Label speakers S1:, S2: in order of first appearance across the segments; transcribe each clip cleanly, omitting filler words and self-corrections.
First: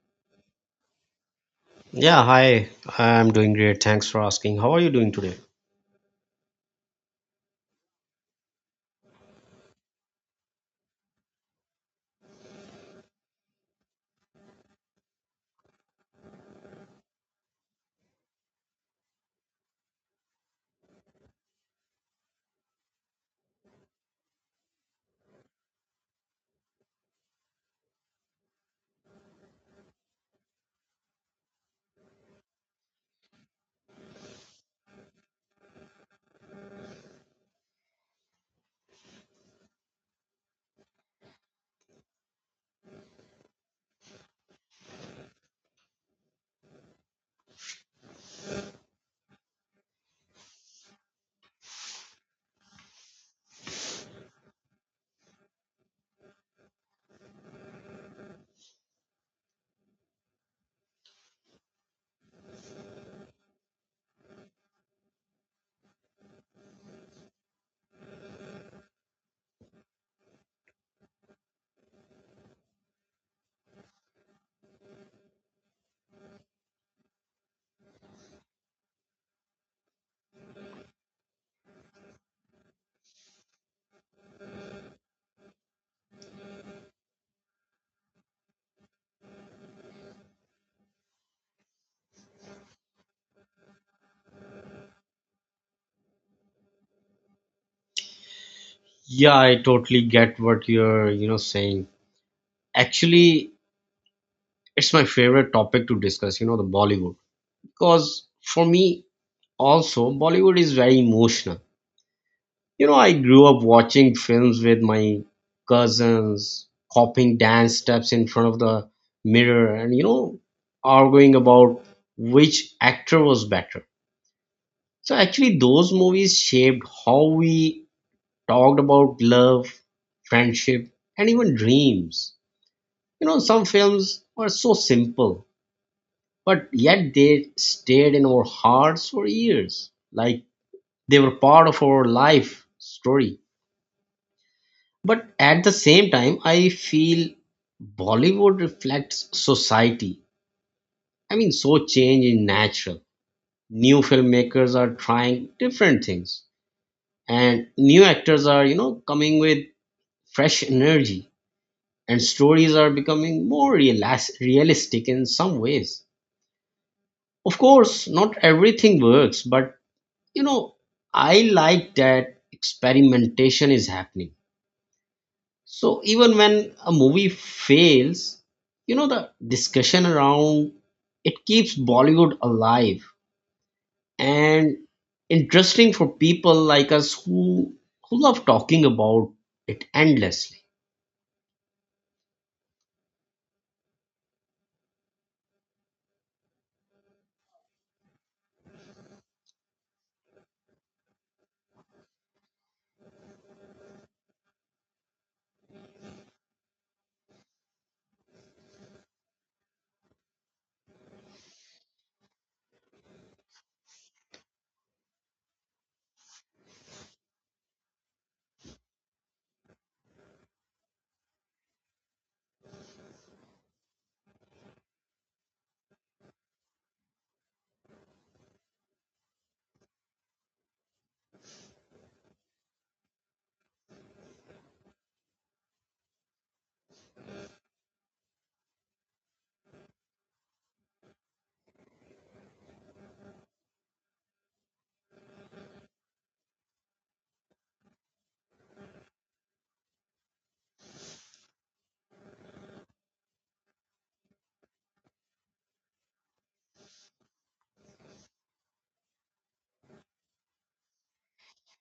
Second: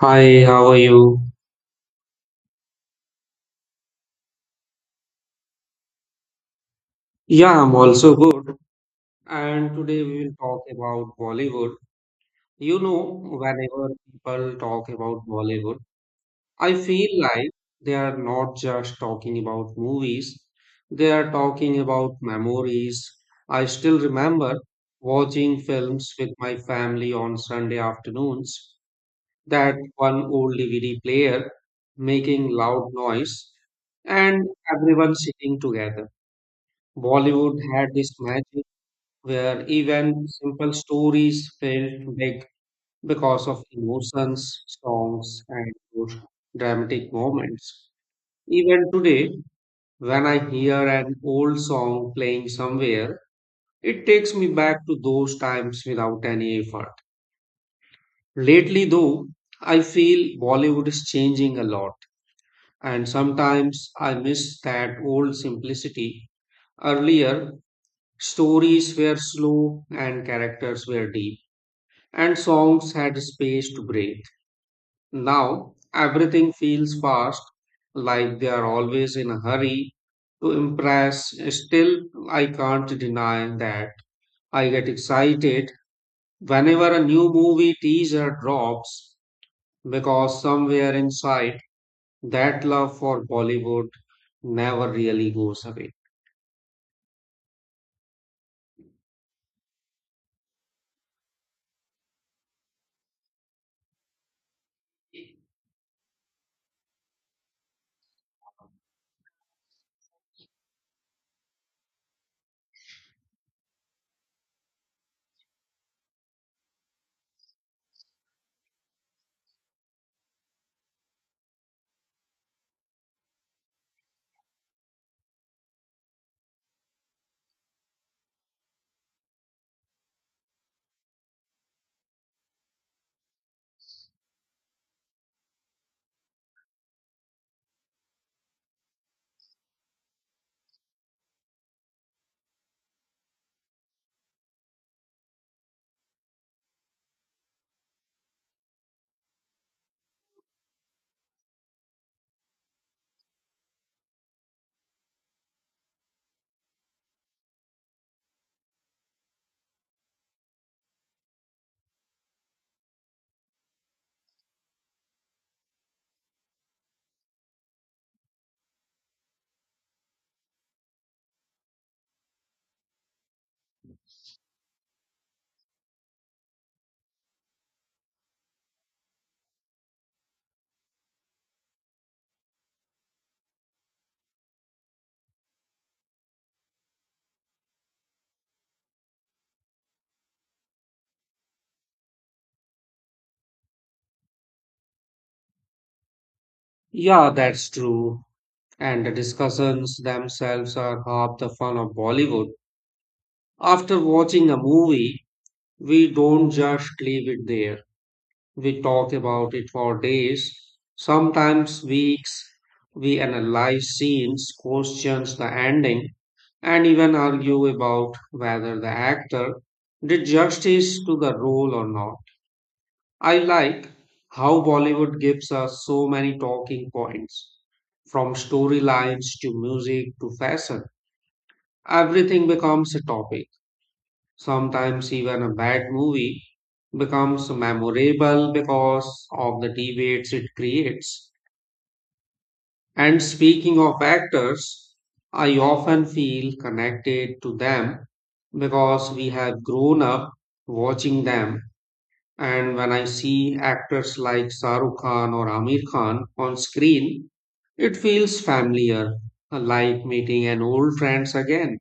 S1: Hi, how are you?
S2: Yeah, hi. I'm doing great. Thanks for asking. How are you doing today?
S1: Yeah, I'm also good. And today we will talk about Bollywood. You know, whenever people talk about Bollywood, I feel like they are not just talking about movies, they are talking about memories. I still remember watching films with my family on Sunday afternoons, that one old DVD player making loud noise, and everyone sitting together. Bollywood had this magic where even simple stories felt big because of emotions, songs, and those dramatic moments. Even today, when I hear an old song playing somewhere, it takes me back to those times without any effort. Lately, though, I feel Bollywood is changing a lot, and sometimes I miss that old simplicity. Earlier, stories were slow and characters were deep, and songs had space to breathe. Now, everything feels fast, like they are always in a hurry to impress. Still, I can't deny that I get excited whenever a new movie teaser drops because somewhere inside, that love for Bollywood never really goes away.
S2: Yeah, I totally get what you're, saying. Actually, it's my favorite topic to discuss, the Bollywood. Because for me also, Bollywood is very emotional. I grew up watching films with my cousins, copying dance steps in front of the mirror and, arguing about which actor was better. So actually, those movies shaped how we talked about love, friendship, and even dreams. Some films were so simple, but yet they stayed in our hearts for years. Like they were part of our life story. But at the same time, I feel Bollywood reflects society. I mean, so change in natural. New filmmakers are trying different things, and new actors are, coming with fresh energy and stories are becoming realistic in some ways. Of course, not everything works, but you know, I like that experimentation is happening. So even when a movie fails, the discussion around it keeps Bollywood alive and interesting for people like us who love talking about it endlessly.
S1: Yeah, that's true, and the discussions themselves are half the fun of Bollywood. After watching a movie, we don't just leave it there. We talk about it for days, sometimes weeks. We analyze scenes, questions the ending, and even argue about whether the actor did justice to the role or not. I like how Bollywood gives us so many talking points, from storylines to music to fashion. Everything becomes a topic. Sometimes even a bad movie becomes memorable because of the debates it creates. And speaking of actors, I often feel connected to them because we have grown up watching them. And when I see actors like Shah Rukh Khan or Amir Khan on screen, it feels familiar, like meeting an old friends again,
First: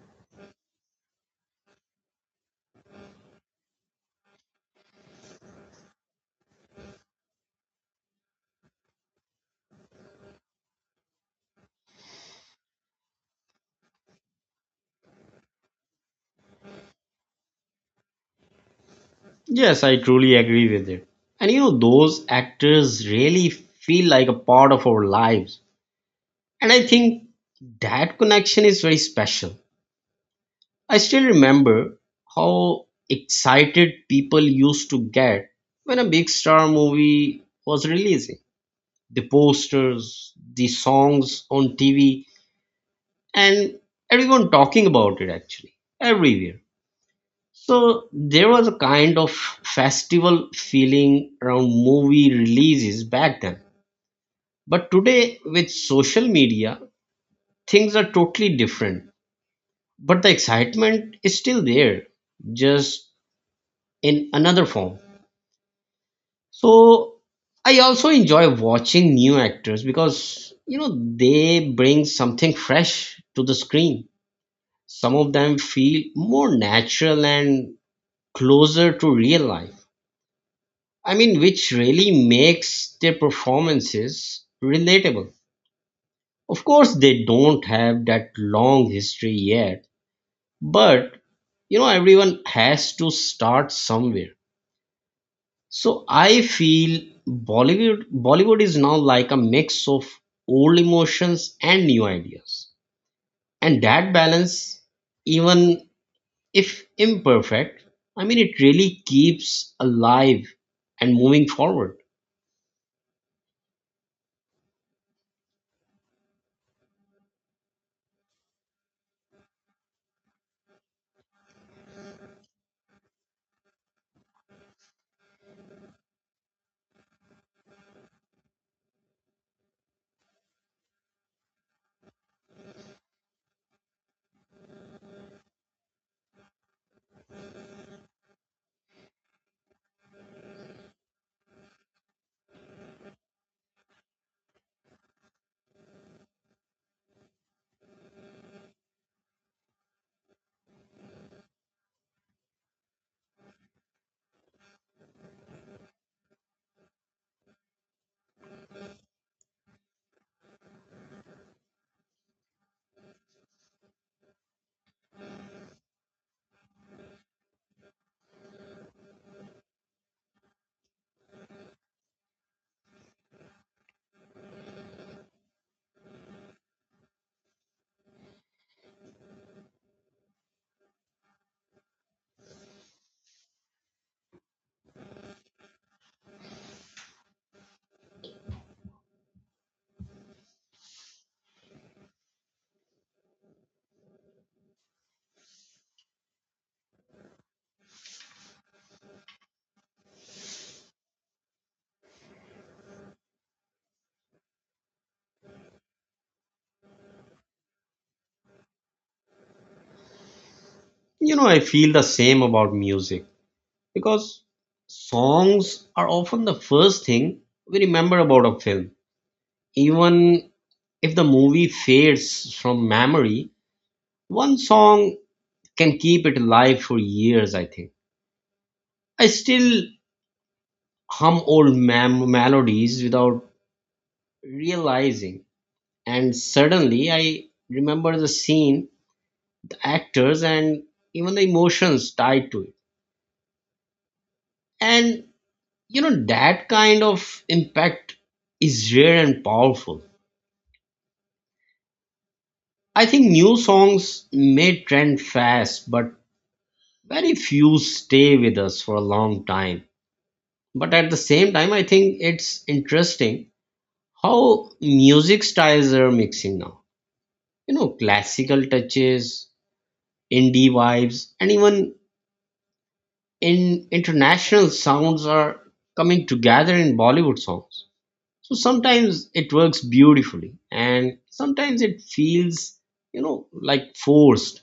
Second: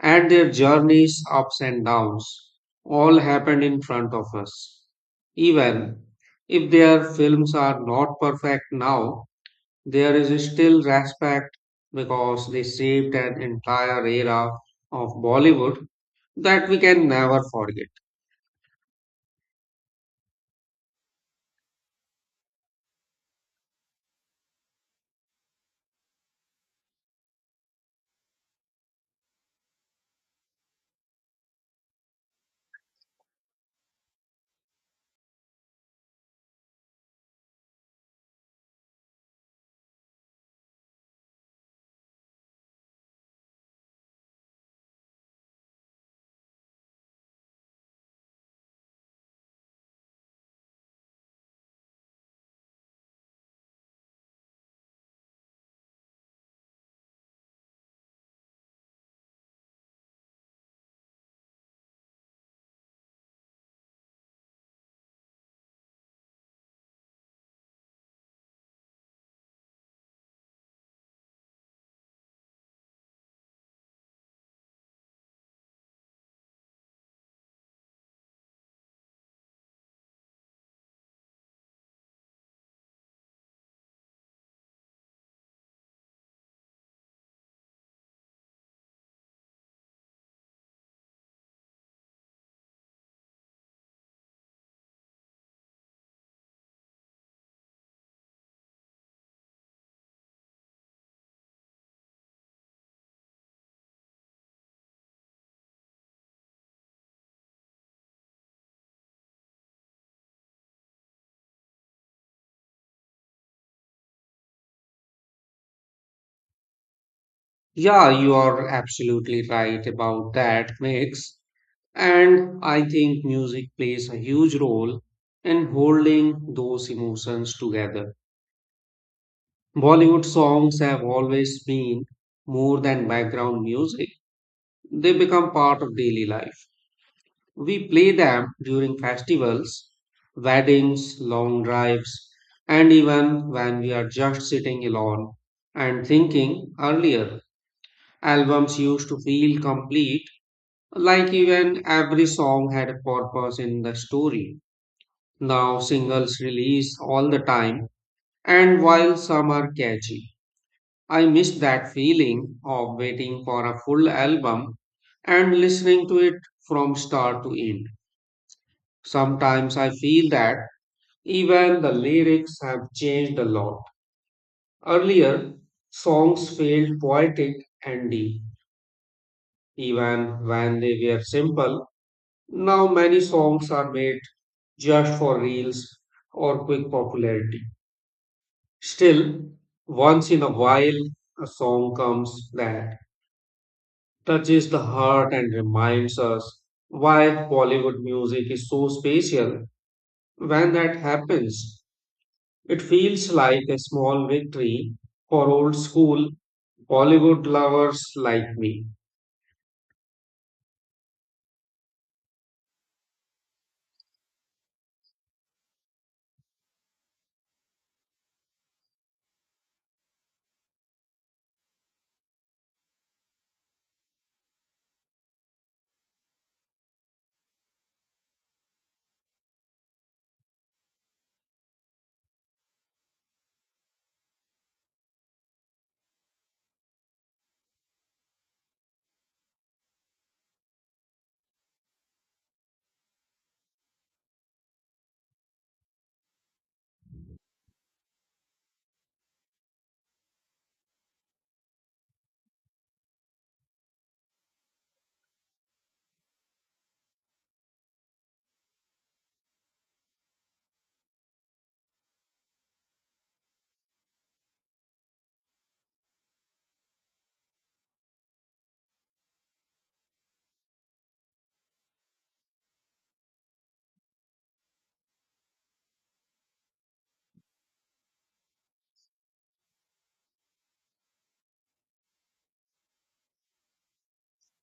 S1: and their journeys, ups and downs, all happened in front of us. Even if their films are not perfect now, there is still respect because they shaped an entire era of Bollywood that we can never forget.
S2: Yes, I truly agree with it. And those actors really feel like a part of our lives. And I think that connection is very special. I still remember how excited people used to get when a big star movie was releasing. The posters, the songs on TV, and everyone talking about it actually, everywhere. So there was a kind of festival feeling around movie releases back then. But today, with social media, things are totally different. But the excitement is still there, just in another form. So I also enjoy watching new actors because, they bring something fresh to the screen. Some of them feel more natural and closer to real life. I mean, which really makes their performances relatable. Of course, they don't have that long history yet, but everyone has to start somewhere. So I feel Bollywood is now like a mix of old emotions and new ideas. And that balance, even if imperfect, I mean, it really keeps alive and moving forward.
S1: Yeah, you are absolutely right about that mix. And I think music plays a huge role in holding those emotions together. Bollywood songs have always been more than background music. They become part of daily life. We play them during festivals, weddings, long drives, and even when we are just sitting alone and thinking. Earlier, albums used to feel complete, like even every song had a purpose in the story. Now singles release all the time, and while some are catchy, I miss that feeling of waiting for a full album and listening to it from start to end. Sometimes I feel that even the lyrics have changed a lot. Earlier, songs felt poetic and deep, even when they were simple. Now, many songs are made just for reels or quick popularity. Still, once in a while, a song comes that touches the heart and reminds us why Bollywood music is so special. When that happens, it feels like a small victory for old school Bollywood lovers like me.
S2: I feel the same about music, because songs are often the first thing we remember about a film. Even if the movie fades from memory, one song can keep it alive for years, I think. I still hum melodies without realizing, and suddenly I remember the scene, the actors, and even the emotions tied to it. And that kind of impact is rare and powerful. I think new songs may trend fast, but very few stay with us for a long time. But at the same time, I think it's interesting how music styles are mixing now. Classical touches, indie vibes, and even in international sounds are coming together in Bollywood songs. So sometimes it works beautifully, and sometimes it feels, like forced,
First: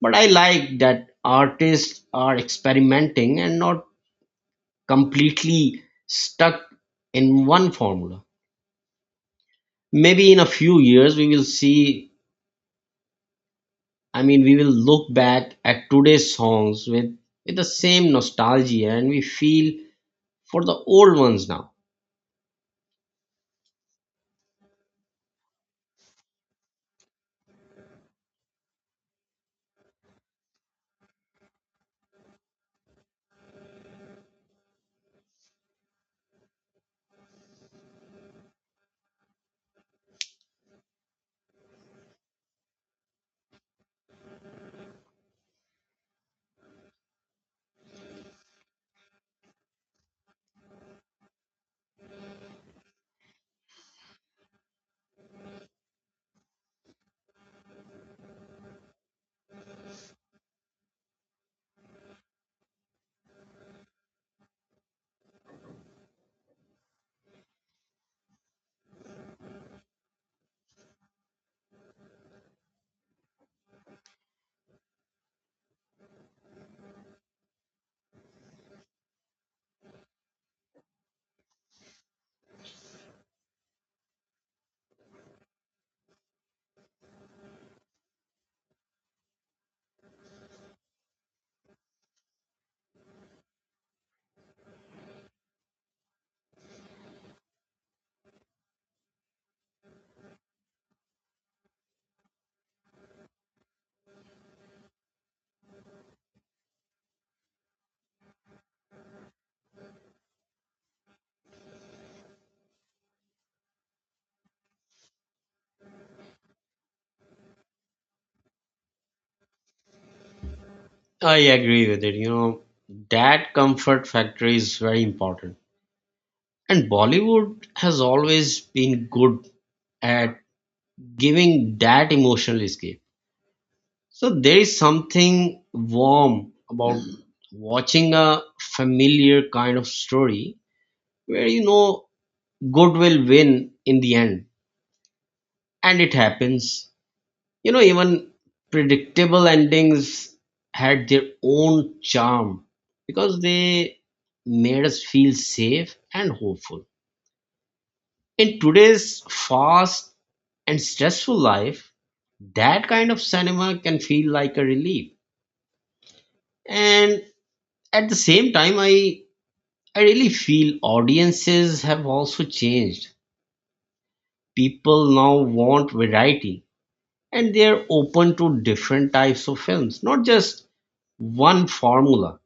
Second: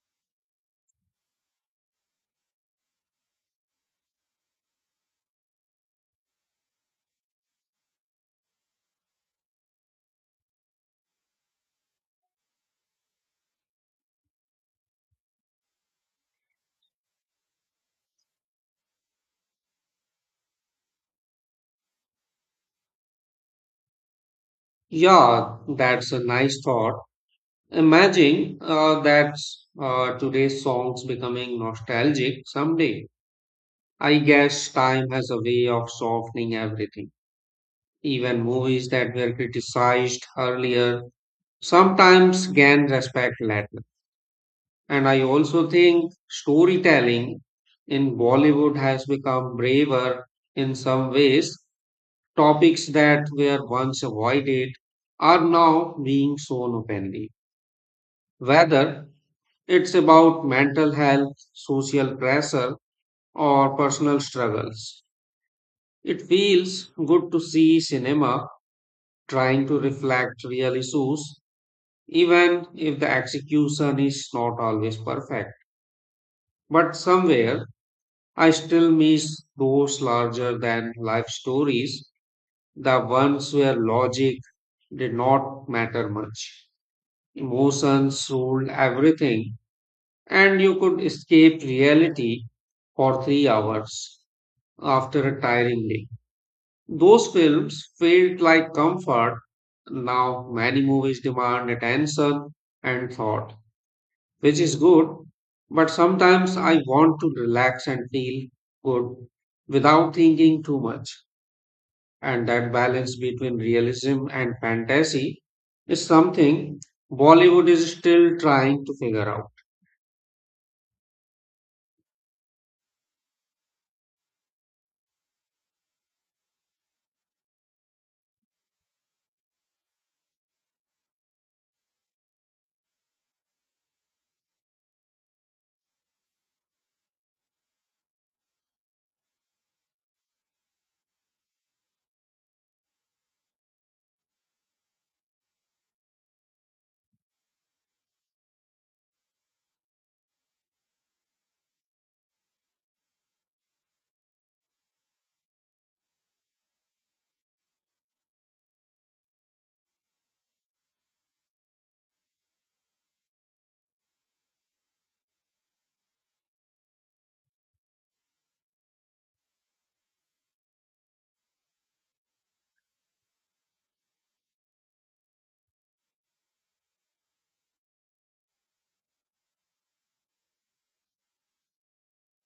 S2: but I like that artists are experimenting and not completely stuck in one formula. Maybe in a few years we will see, I mean we will look back at today's songs with the same nostalgia and we feel for the old ones now.
S1: Yeah, that's a nice thought. Imagine that today's songs becoming nostalgic someday. I guess time has a way of softening everything. Even movies that were criticized earlier sometimes can respect latter. And I also think storytelling in Bollywood has become braver in some ways. Topics that were once avoided are now being shown openly, whether it's about mental health, social pressure, or personal struggles. It feels good to see cinema trying to reflect real issues, even if the execution is not always perfect. But somewhere I still miss those larger than life stories, the ones where logic did not matter much. Emotions ruled everything, and you could escape reality for 3 hours after a tiring day. Those films felt like comfort. Now, many movies demand attention and thought, which is good, but sometimes I want to relax and feel good without thinking too much. And that balance between realism and fantasy is something Bollywood is still trying to figure out.
S2: I agree with it. That comfort factor is very important, and Bollywood has always been good at giving that emotional escape. So there is something warm about watching a familiar kind of story where you know good will win in the end and it happens. Even predictable endings had their own charm because they made us feel safe and hopeful. In today's fast and stressful life, that kind of cinema can feel like a relief. And at the same time I really feel audiences have also changed. People now want variety and they're open to different types of films, not just one formula.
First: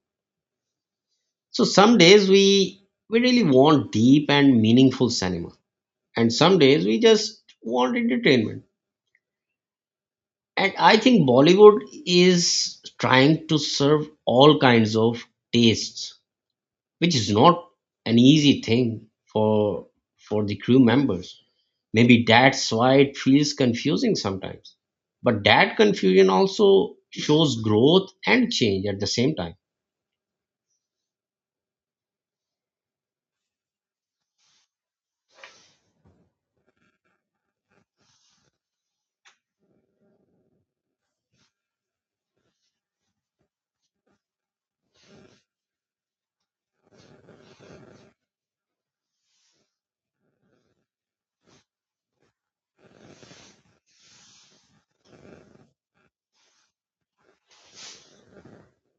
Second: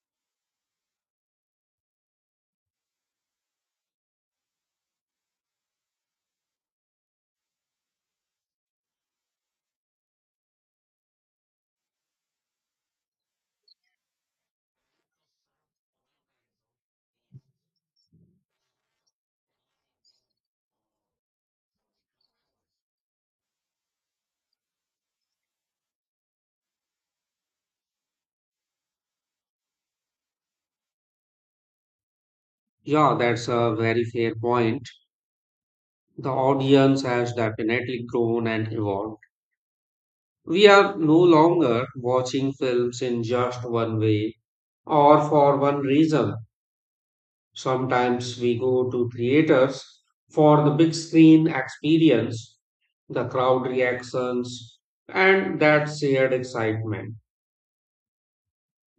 S2: So some days we really want deep and meaningful cinema, and some days we just want entertainment. And I think Bollywood is trying to serve all kinds of tastes, which is not an easy thing for the crew members. Maybe that's why it feels confusing sometimes. But that confusion also shows growth and change at the same time.
S1: Yeah, that's a very fair point. The audience has definitely grown and evolved. We are no longer watching films in just one way or for one reason. Sometimes we go to theaters for the big screen experience, the crowd reactions, and that shared excitement.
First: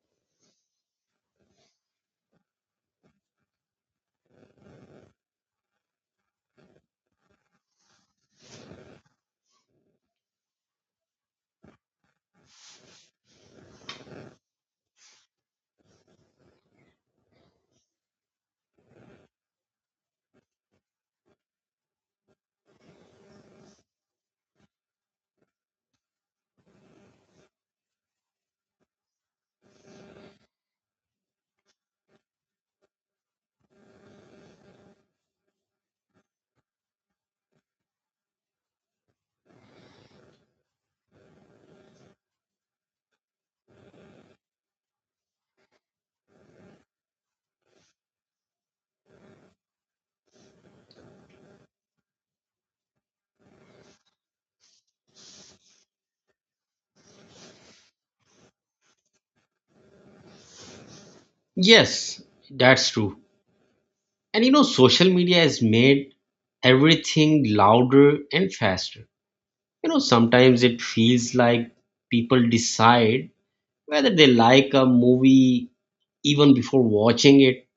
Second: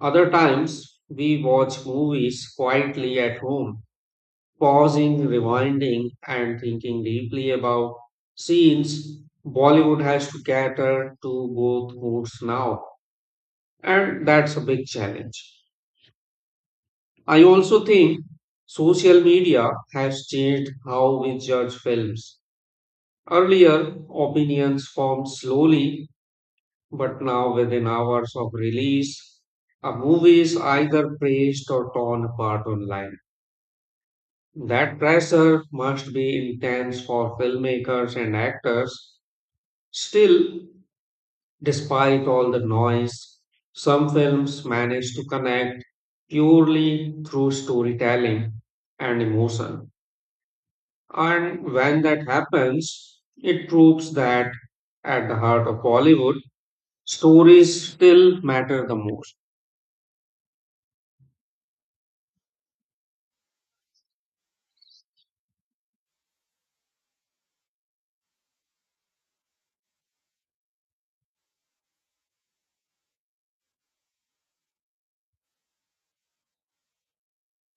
S1: Other times we watch movies quietly at home, pausing, rewinding, and thinking deeply about scenes. Bollywood has to cater to both moods now, and that's a big challenge. I also think social media has changed how we judge films. Earlier, opinions formed slowly, but now within hours of release, a movie is either praised or torn apart online. That pressure must be intense for filmmakers and actors. Still, despite all the noise, some films manage to connect purely through storytelling and emotion. And when that happens, it proves that at the heart of Bollywood, stories still matter the most.
S2: Yes, that's true. And social media has made everything louder and faster. Sometimes it feels like people decide whether they like a movie even before watching it,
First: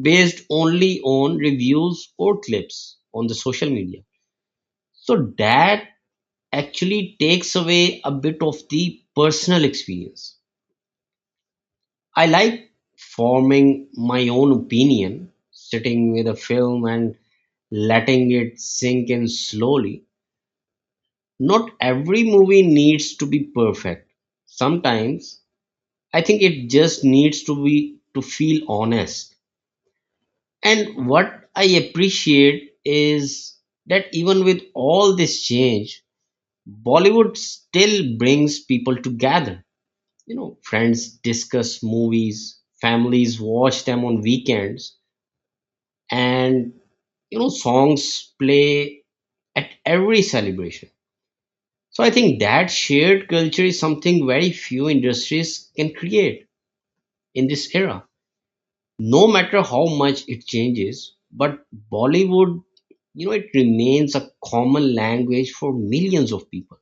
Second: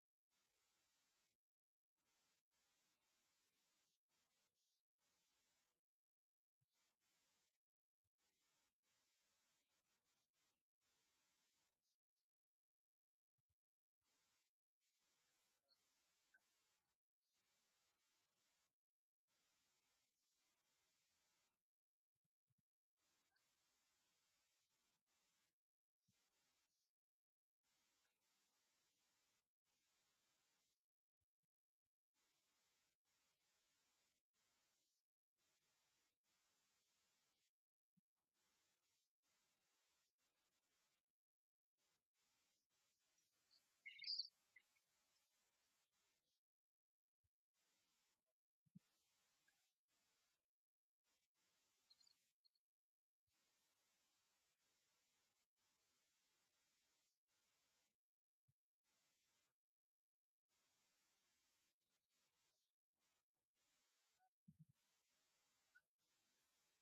S2: based only on reviews or clips on the social media. So that actually takes away a bit of the personal experience. I like forming my own opinion, sitting with a film and letting it sink in slowly. Not every movie needs to be perfect. Sometimes I think it just needs to be to feel honest. And what I appreciate is that even with all this change, Bollywood still brings people together. Friends discuss movies, families watch them on weekends, and songs play at every celebration. So I think that shared culture is something very few industries can create in this era. No matter how much it changes, but Bollywood, it remains a common language for millions of people,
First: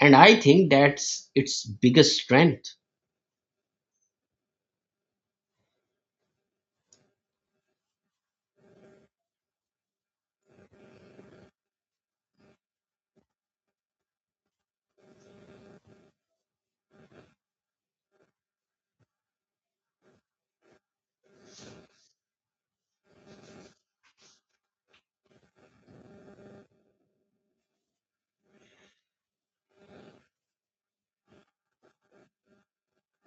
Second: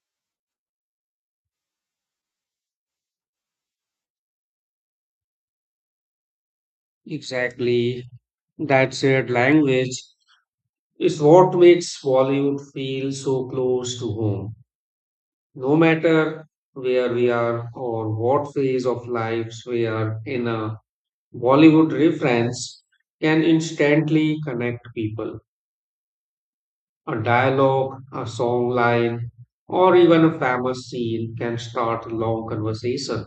S2: and I think that's its biggest strength.
S1: Exactly. That shared language is what makes Bollywood feel so close to home. No matter where we are or what phase of lives we are in, a Bollywood reference can instantly connect people. A dialogue, a song line, or even a famous scene can start a long conversation.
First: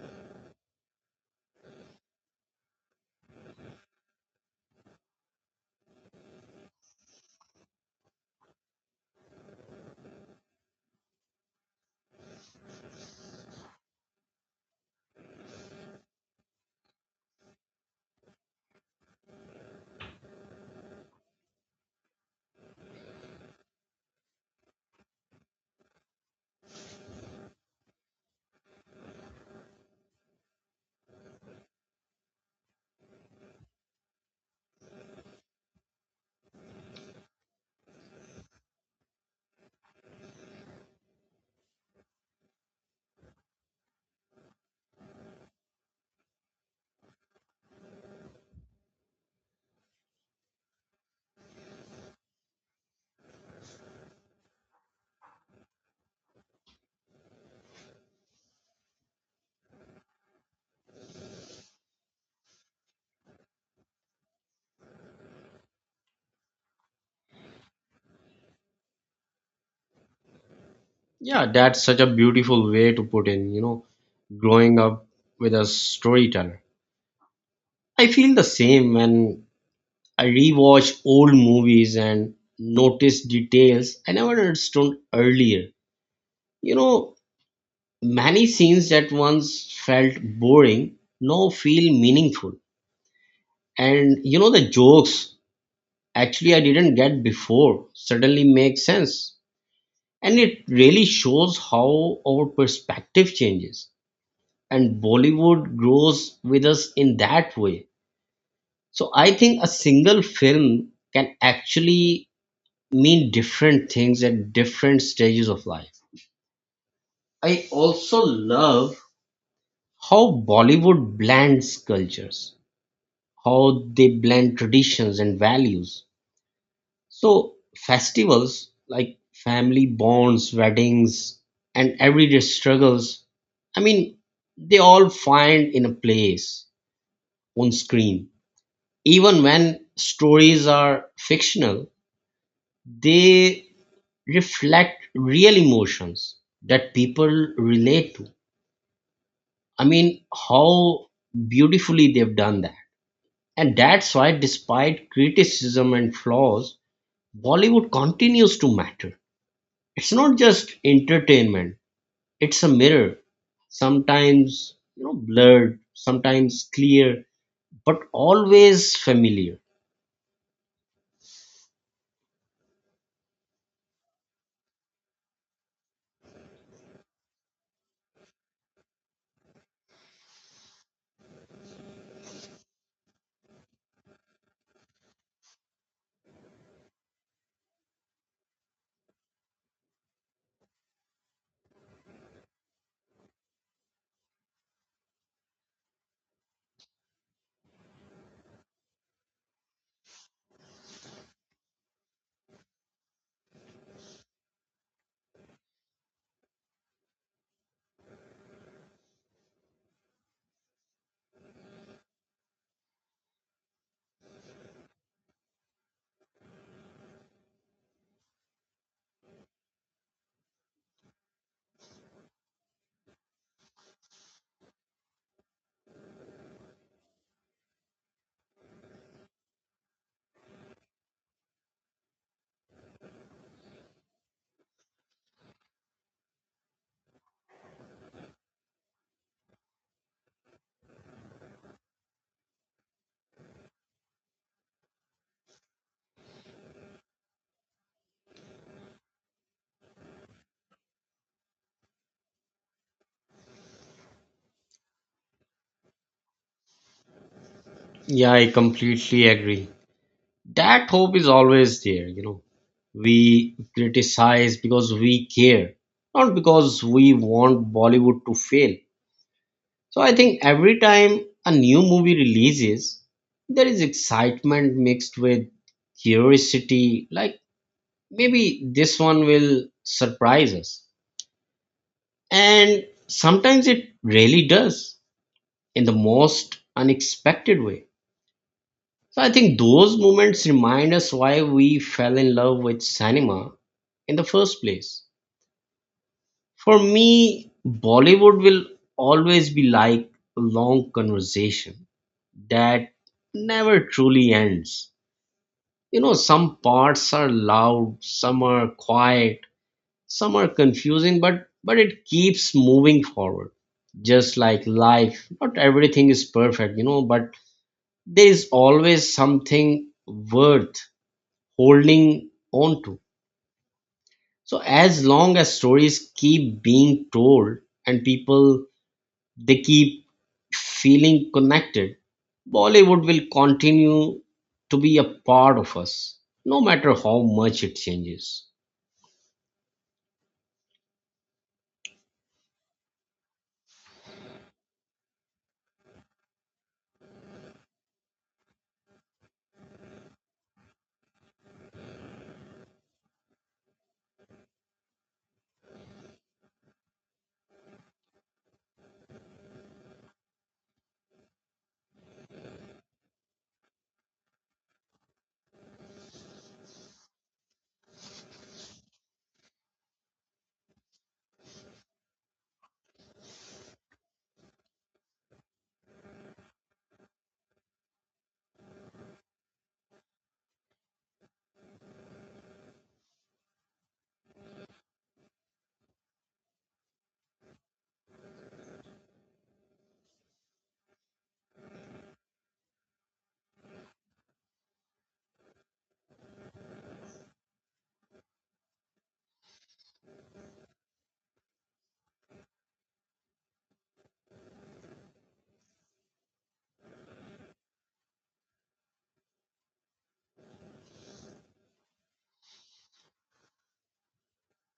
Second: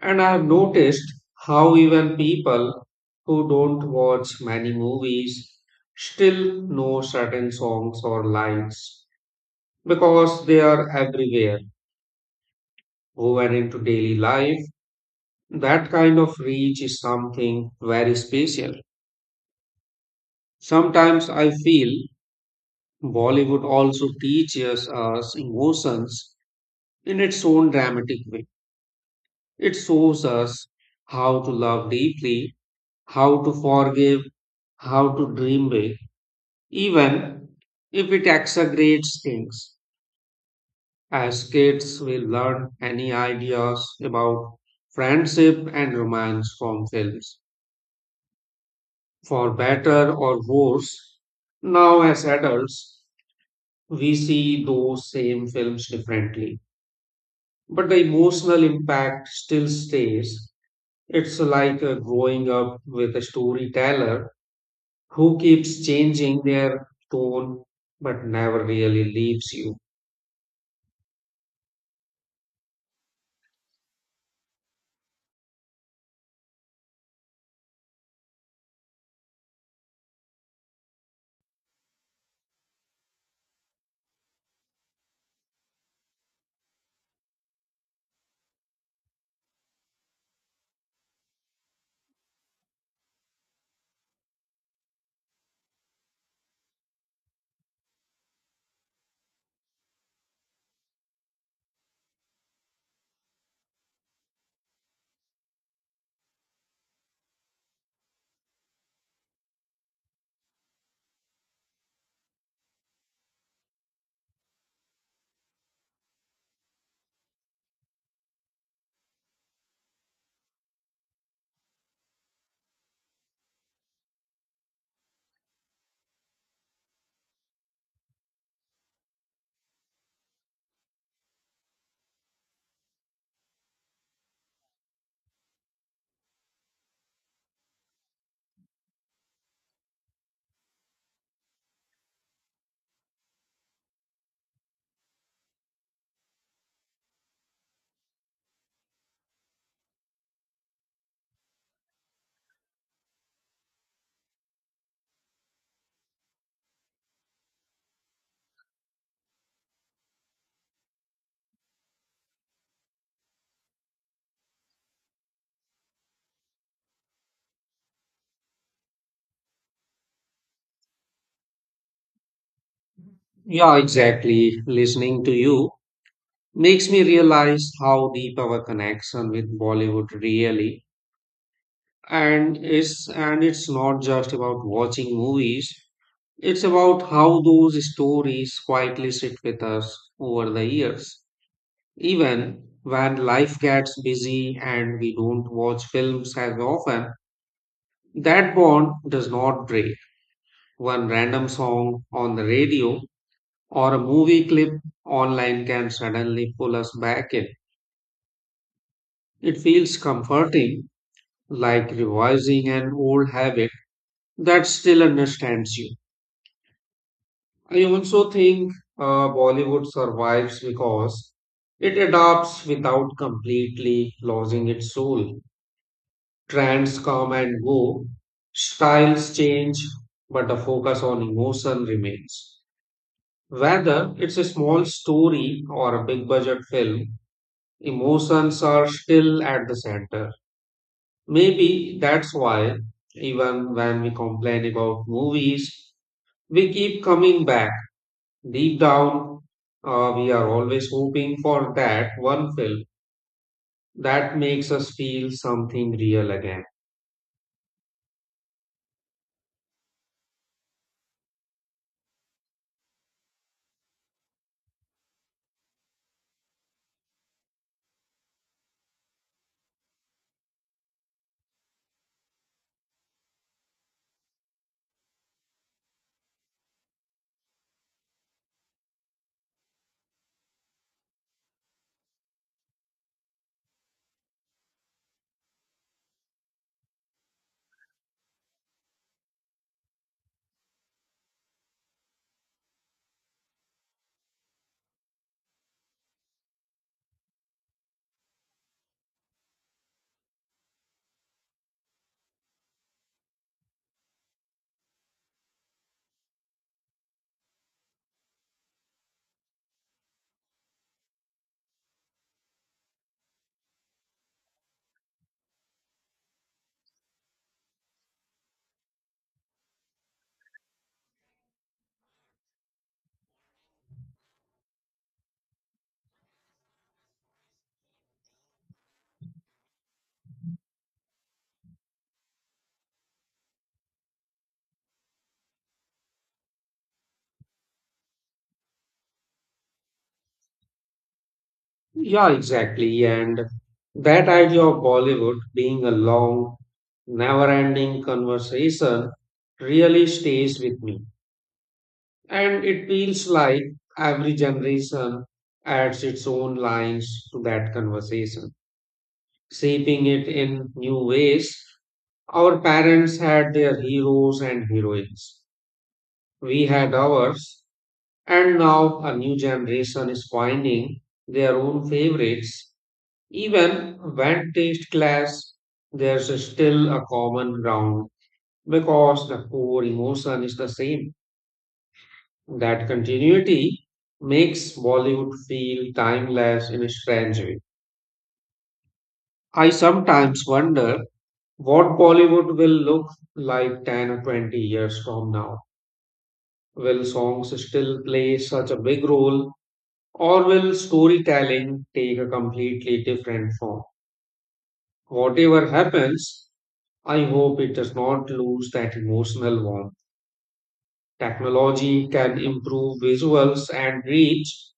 S1: And I've noticed how even people who don't watch many movies still know certain songs or lines because they are everywhere woven into daily life. That kind of reach is something very special. Sometimes I feel Bollywood also teaches us emotions in its own dramatic way. It shows us how to love deeply, how to forgive, how to dream big, even if it exaggerates things, as kids will learn any ideas about friendship and romance from films. For better or worse, now as adults, we see those same films differently. But the emotional impact still stays. It's like growing up with a storyteller who keeps changing their tone but never really leaves you.
S2: Yeah, that's such a beautiful way to put in, growing up with a storyteller. I feel the same when I rewatch old movies and notice details I never understood earlier. You know, many scenes that once felt boring now feel meaningful. And the jokes actually I didn't get before suddenly make sense. And it really shows how our perspective changes and Bollywood grows with us in that way. So I think a single film can actually mean different things at different stages of life. I also love how Bollywood blends cultures, how they blend traditions and values. So festivals like family bonds, weddings, and everyday struggles, I mean, they all find in a place on screen. Even when stories are fictional, they reflect real emotions that people relate to. I mean, how beautifully they've done that. And that's why, despite criticism and flaws, Bollywood continues to matter. It's not just entertainment, it's a mirror. Sometimes, blurred, sometimes clear, but always familiar.
S1: Yeah, exactly. Listening to you makes me realize how deep our connection with Bollywood really. And it's not just about watching movies, it's about how those stories quietly sit with us over the years. Even when life gets busy and we don't watch films as often, that bond does not break. One random song on the radio or a movie clip online can suddenly pull us back in. It feels comforting, like revising an old habit that still understands you. I also think Bollywood survives because it adapts without completely losing its soul. Trends come and go, styles change, but the focus on emotion remains. Whether it's a small story or a big budget film, emotions are still at the center. Maybe that's why, even when we complain about movies, we keep coming back. Deep down, we are always hoping for that one film that makes us feel something real again.
S2: Yeah, I completely agree. That hope is always there. We criticize because we care, not because we want Bollywood to fail. So I think every time a new movie releases, there is excitement mixed with curiosity, like maybe this one will surprise us, and sometimes it really does in the most unexpected way. So I think those moments remind us why we fell in love with cinema in the first place. For me, Bollywood will always be like a long conversation that never truly ends. Some parts are loud, some are quiet, some are confusing, but it keeps moving forward. Just like life, not everything is perfect, but there is always something worth holding on to. So as long as stories keep being told and people they keep feeling connected, Bollywood will continue to be a part of us, no matter how much it changes.
S1: Yeah, exactly. And that idea of Bollywood being a long, never ending conversation really stays with me. And it feels like every generation adds its own lines to that conversation, shaping it in new ways. Our parents had their heroes and heroines. We had ours, and now a new generation is finding their own favorites. Even when taste clash, there's still a common ground because the core emotion is the same. That continuity makes Bollywood feel timeless in a strange way. I sometimes wonder what Bollywood will look like 10 or 20 years from now. Will songs still play such a big role, or will storytelling take a completely different form? Whatever happens, I hope it does not lose that emotional warmth. Technology can improve visuals and reach,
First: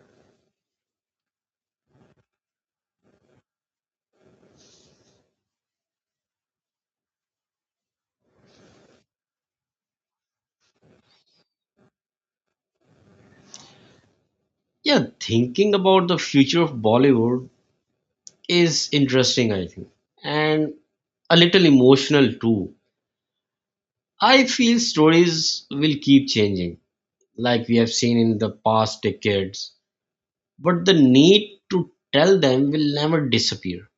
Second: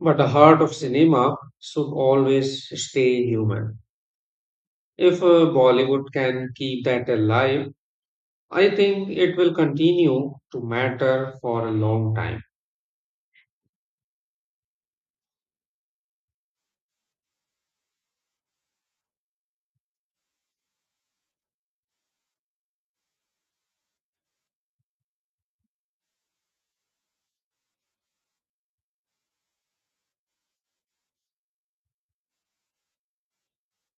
S1: but the heart of cinema should always stay human. If Bollywood can keep that alive, I think it will continue to matter for a long time.
S2: Yeah, thinking about the future of Bollywood is interesting, I think, and a little emotional too. I feel stories will keep changing, like we have seen in the past decades, but the need to tell them will never disappear.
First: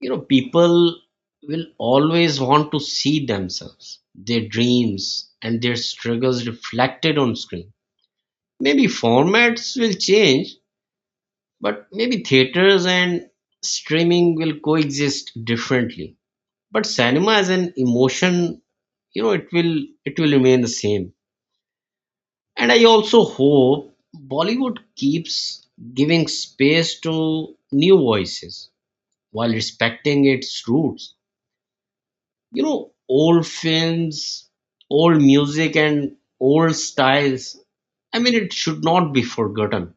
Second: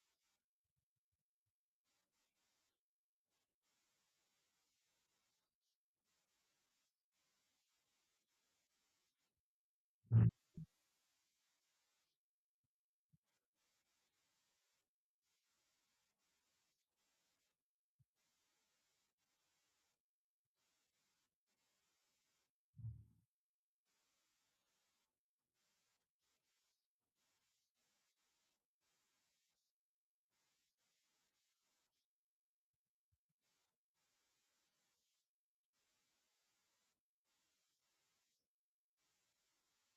S2: People will always want to see themselves, their dreams, and their struggles reflected on screen. Maybe formats will change, but maybe theaters and streaming will coexist differently. But cinema as an emotion, it will remain the same. And I also hope Bollywood keeps giving space to new voices while respecting its roots. Old films, old music, and old styles, I mean, it should not be forgotten.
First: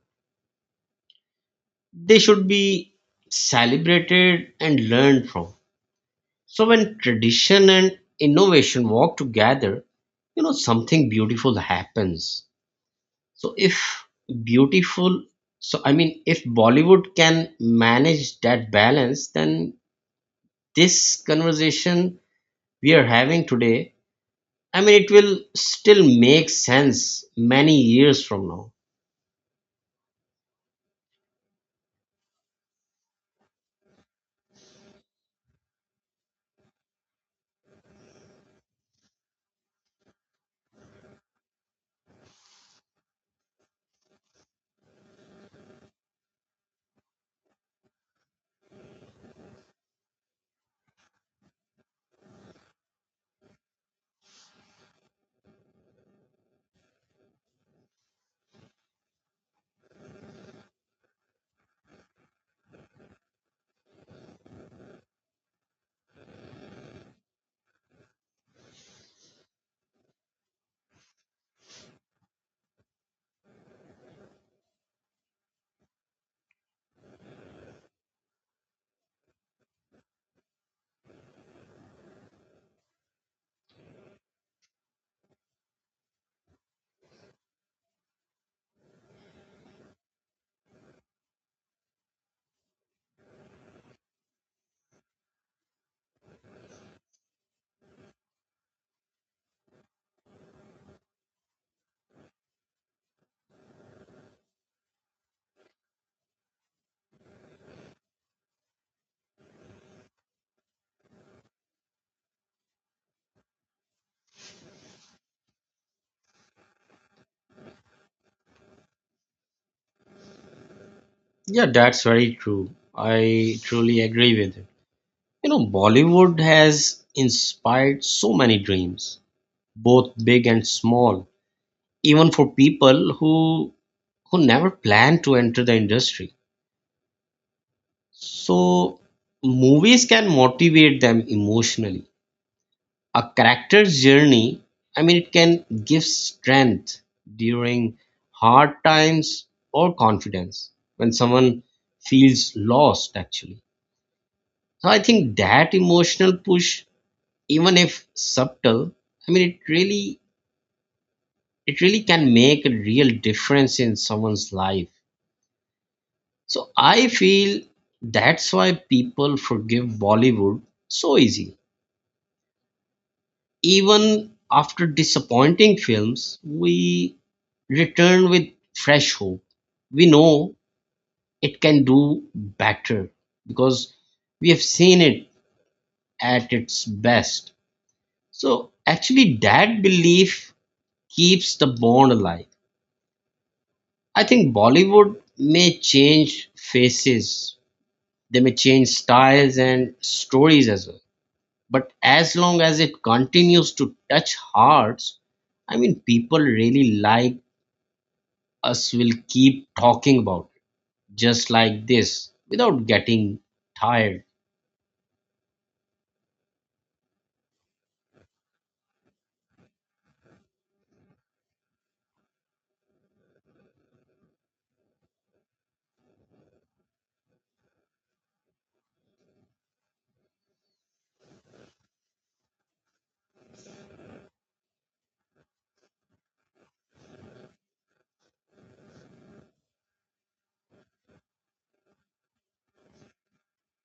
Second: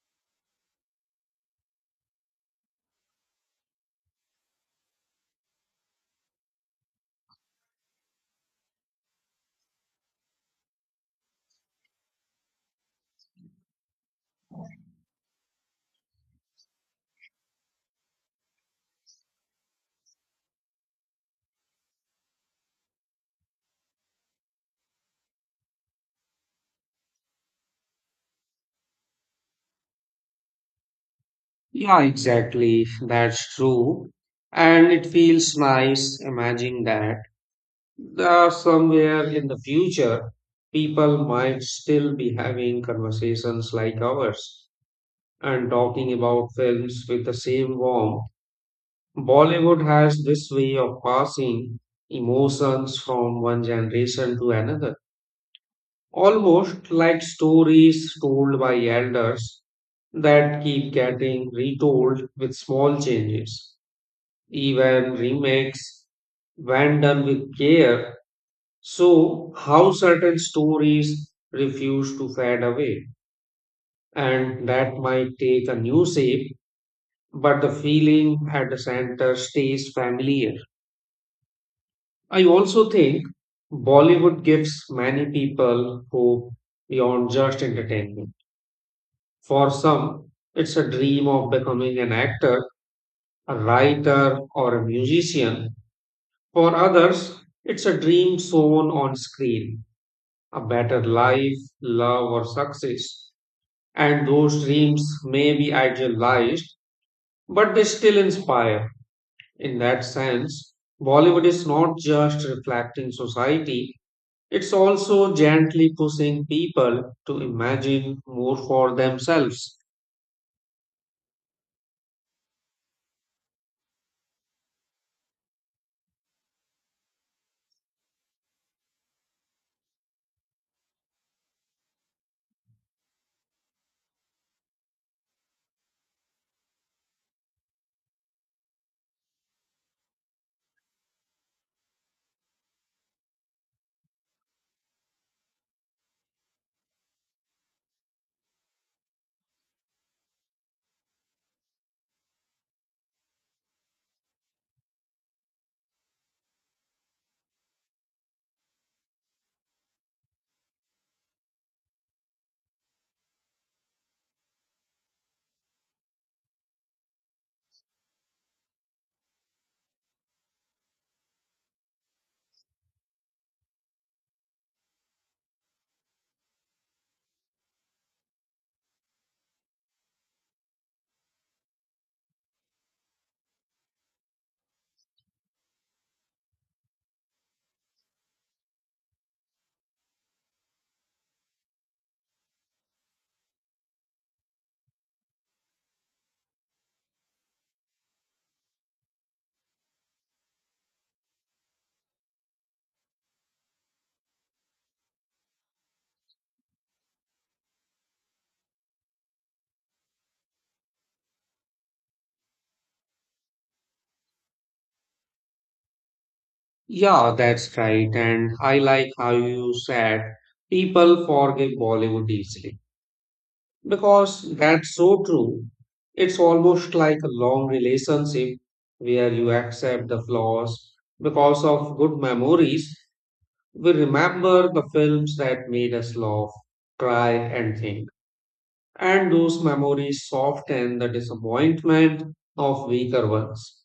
S2: They should be celebrated and learned from. So, when tradition and innovation walk together, something beautiful happens. So, if beautiful, so I mean, if Bollywood can manage that balance, then this conversation we are having today, I mean, it will still make sense many years from now.
S1: Yeah, exactly. That's true. And it feels nice imagining that somewhere in the future, people might still be having conversations like ours and talking about films with the same warmth. Bollywood has this way of passing emotions from one generation to another, almost like stories told by elders that keep getting retold with small changes, even remakes when done with care, so how certain stories refuse to fade away. And that might take a new shape, but the feeling at the center stays familiar. I also think Bollywood gives many people hope beyond just entertainment. For some, it's a dream of becoming an actor, a writer, or a musician. For others, it's a dream shown on screen, a better life, love, or success. And those dreams may be idealized, but they still inspire. In that sense, Bollywood is not just reflecting society, it's also gently pushing people to imagine more for themselves.
S2: Yeah, that's very true. I truly agree with you. Bollywood has inspired so many dreams, both big and small, even for people who never planned to enter the industry. So, movies can motivate them emotionally. A character's journey, I mean it can give strength during hard times or confidence when someone feels lost actually. So I think that emotional push, even if subtle, I mean it really, can make a real difference in someone's life. So I feel that's why people forgive Bollywood so easy. Even after disappointing films, we return with fresh hope. We know it can do better because we have seen it at its best. So, actually, that belief keeps the bond alive. I think Bollywood may change faces, they may change styles and stories as well. But as long as it continues to touch hearts, I mean, people really like us will keep talking about it, just like this, without getting tired.
S1: Yeah, that's right. And I like how you said people forgive Bollywood easily because that's so true. It's almost like a long relationship where you accept the flaws because of good memories. We remember the films that made us laugh, cry, and think. And those memories soften the disappointment of weaker ones.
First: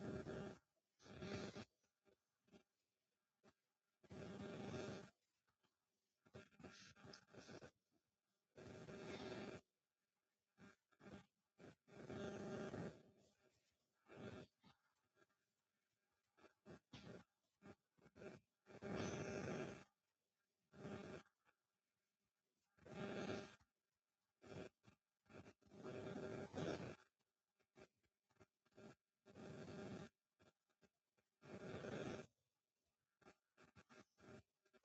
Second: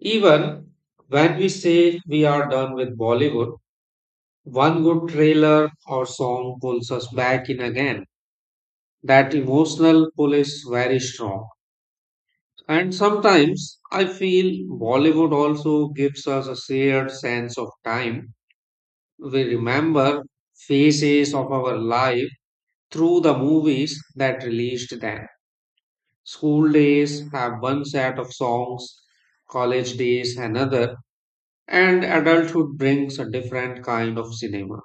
S1: Even when we say we are done with Bollywood, one good trailer or song pulls us back in again. That emotional pull is very strong. And sometimes I feel Bollywood also gives us a shared sense of time. We remember phases of our life through the movies that released them. School days have one set of songs, college days another, and adulthood brings a different kind of cinema.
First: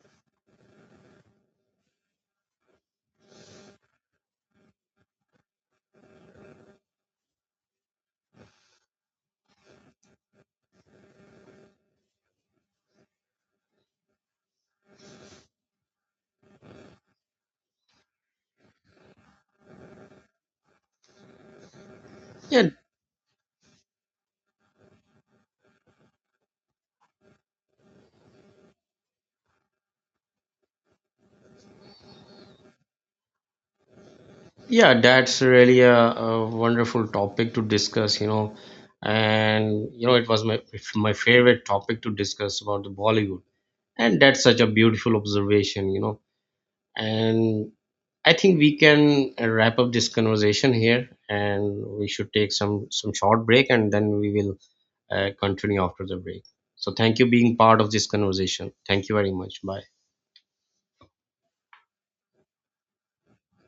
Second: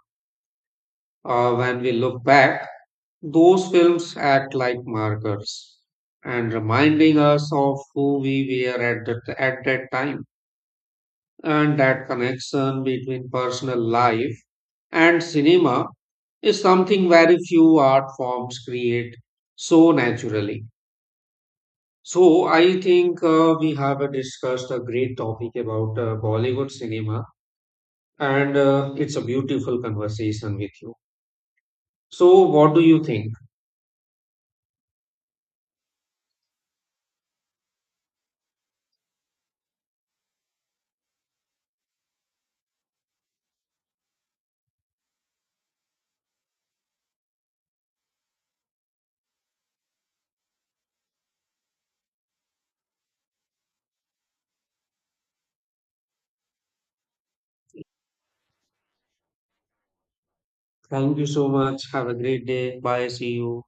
S1: When we look back, those films act like markers and reminding us of who we were at that time. And that connection between personal life and cinema is something very few art forms create so naturally. So,
S2: Yeah,
S1: I think we have discussed a great topic about Bollywood cinema, and it's a beautiful conversation with you. So, what do you think?
S2: yeah, that's really a wonderful topic to discuss, And it was my favorite topic to discuss about the Bollywood. And that's such a beautiful observation, And I think we can wrap up this conversation here, and we should take some short break, and then we will continue after the break. So thank you being part of this conversation. Thank you very much. Bye.
S1: Thank you so much. Have a great day. Bye. See you.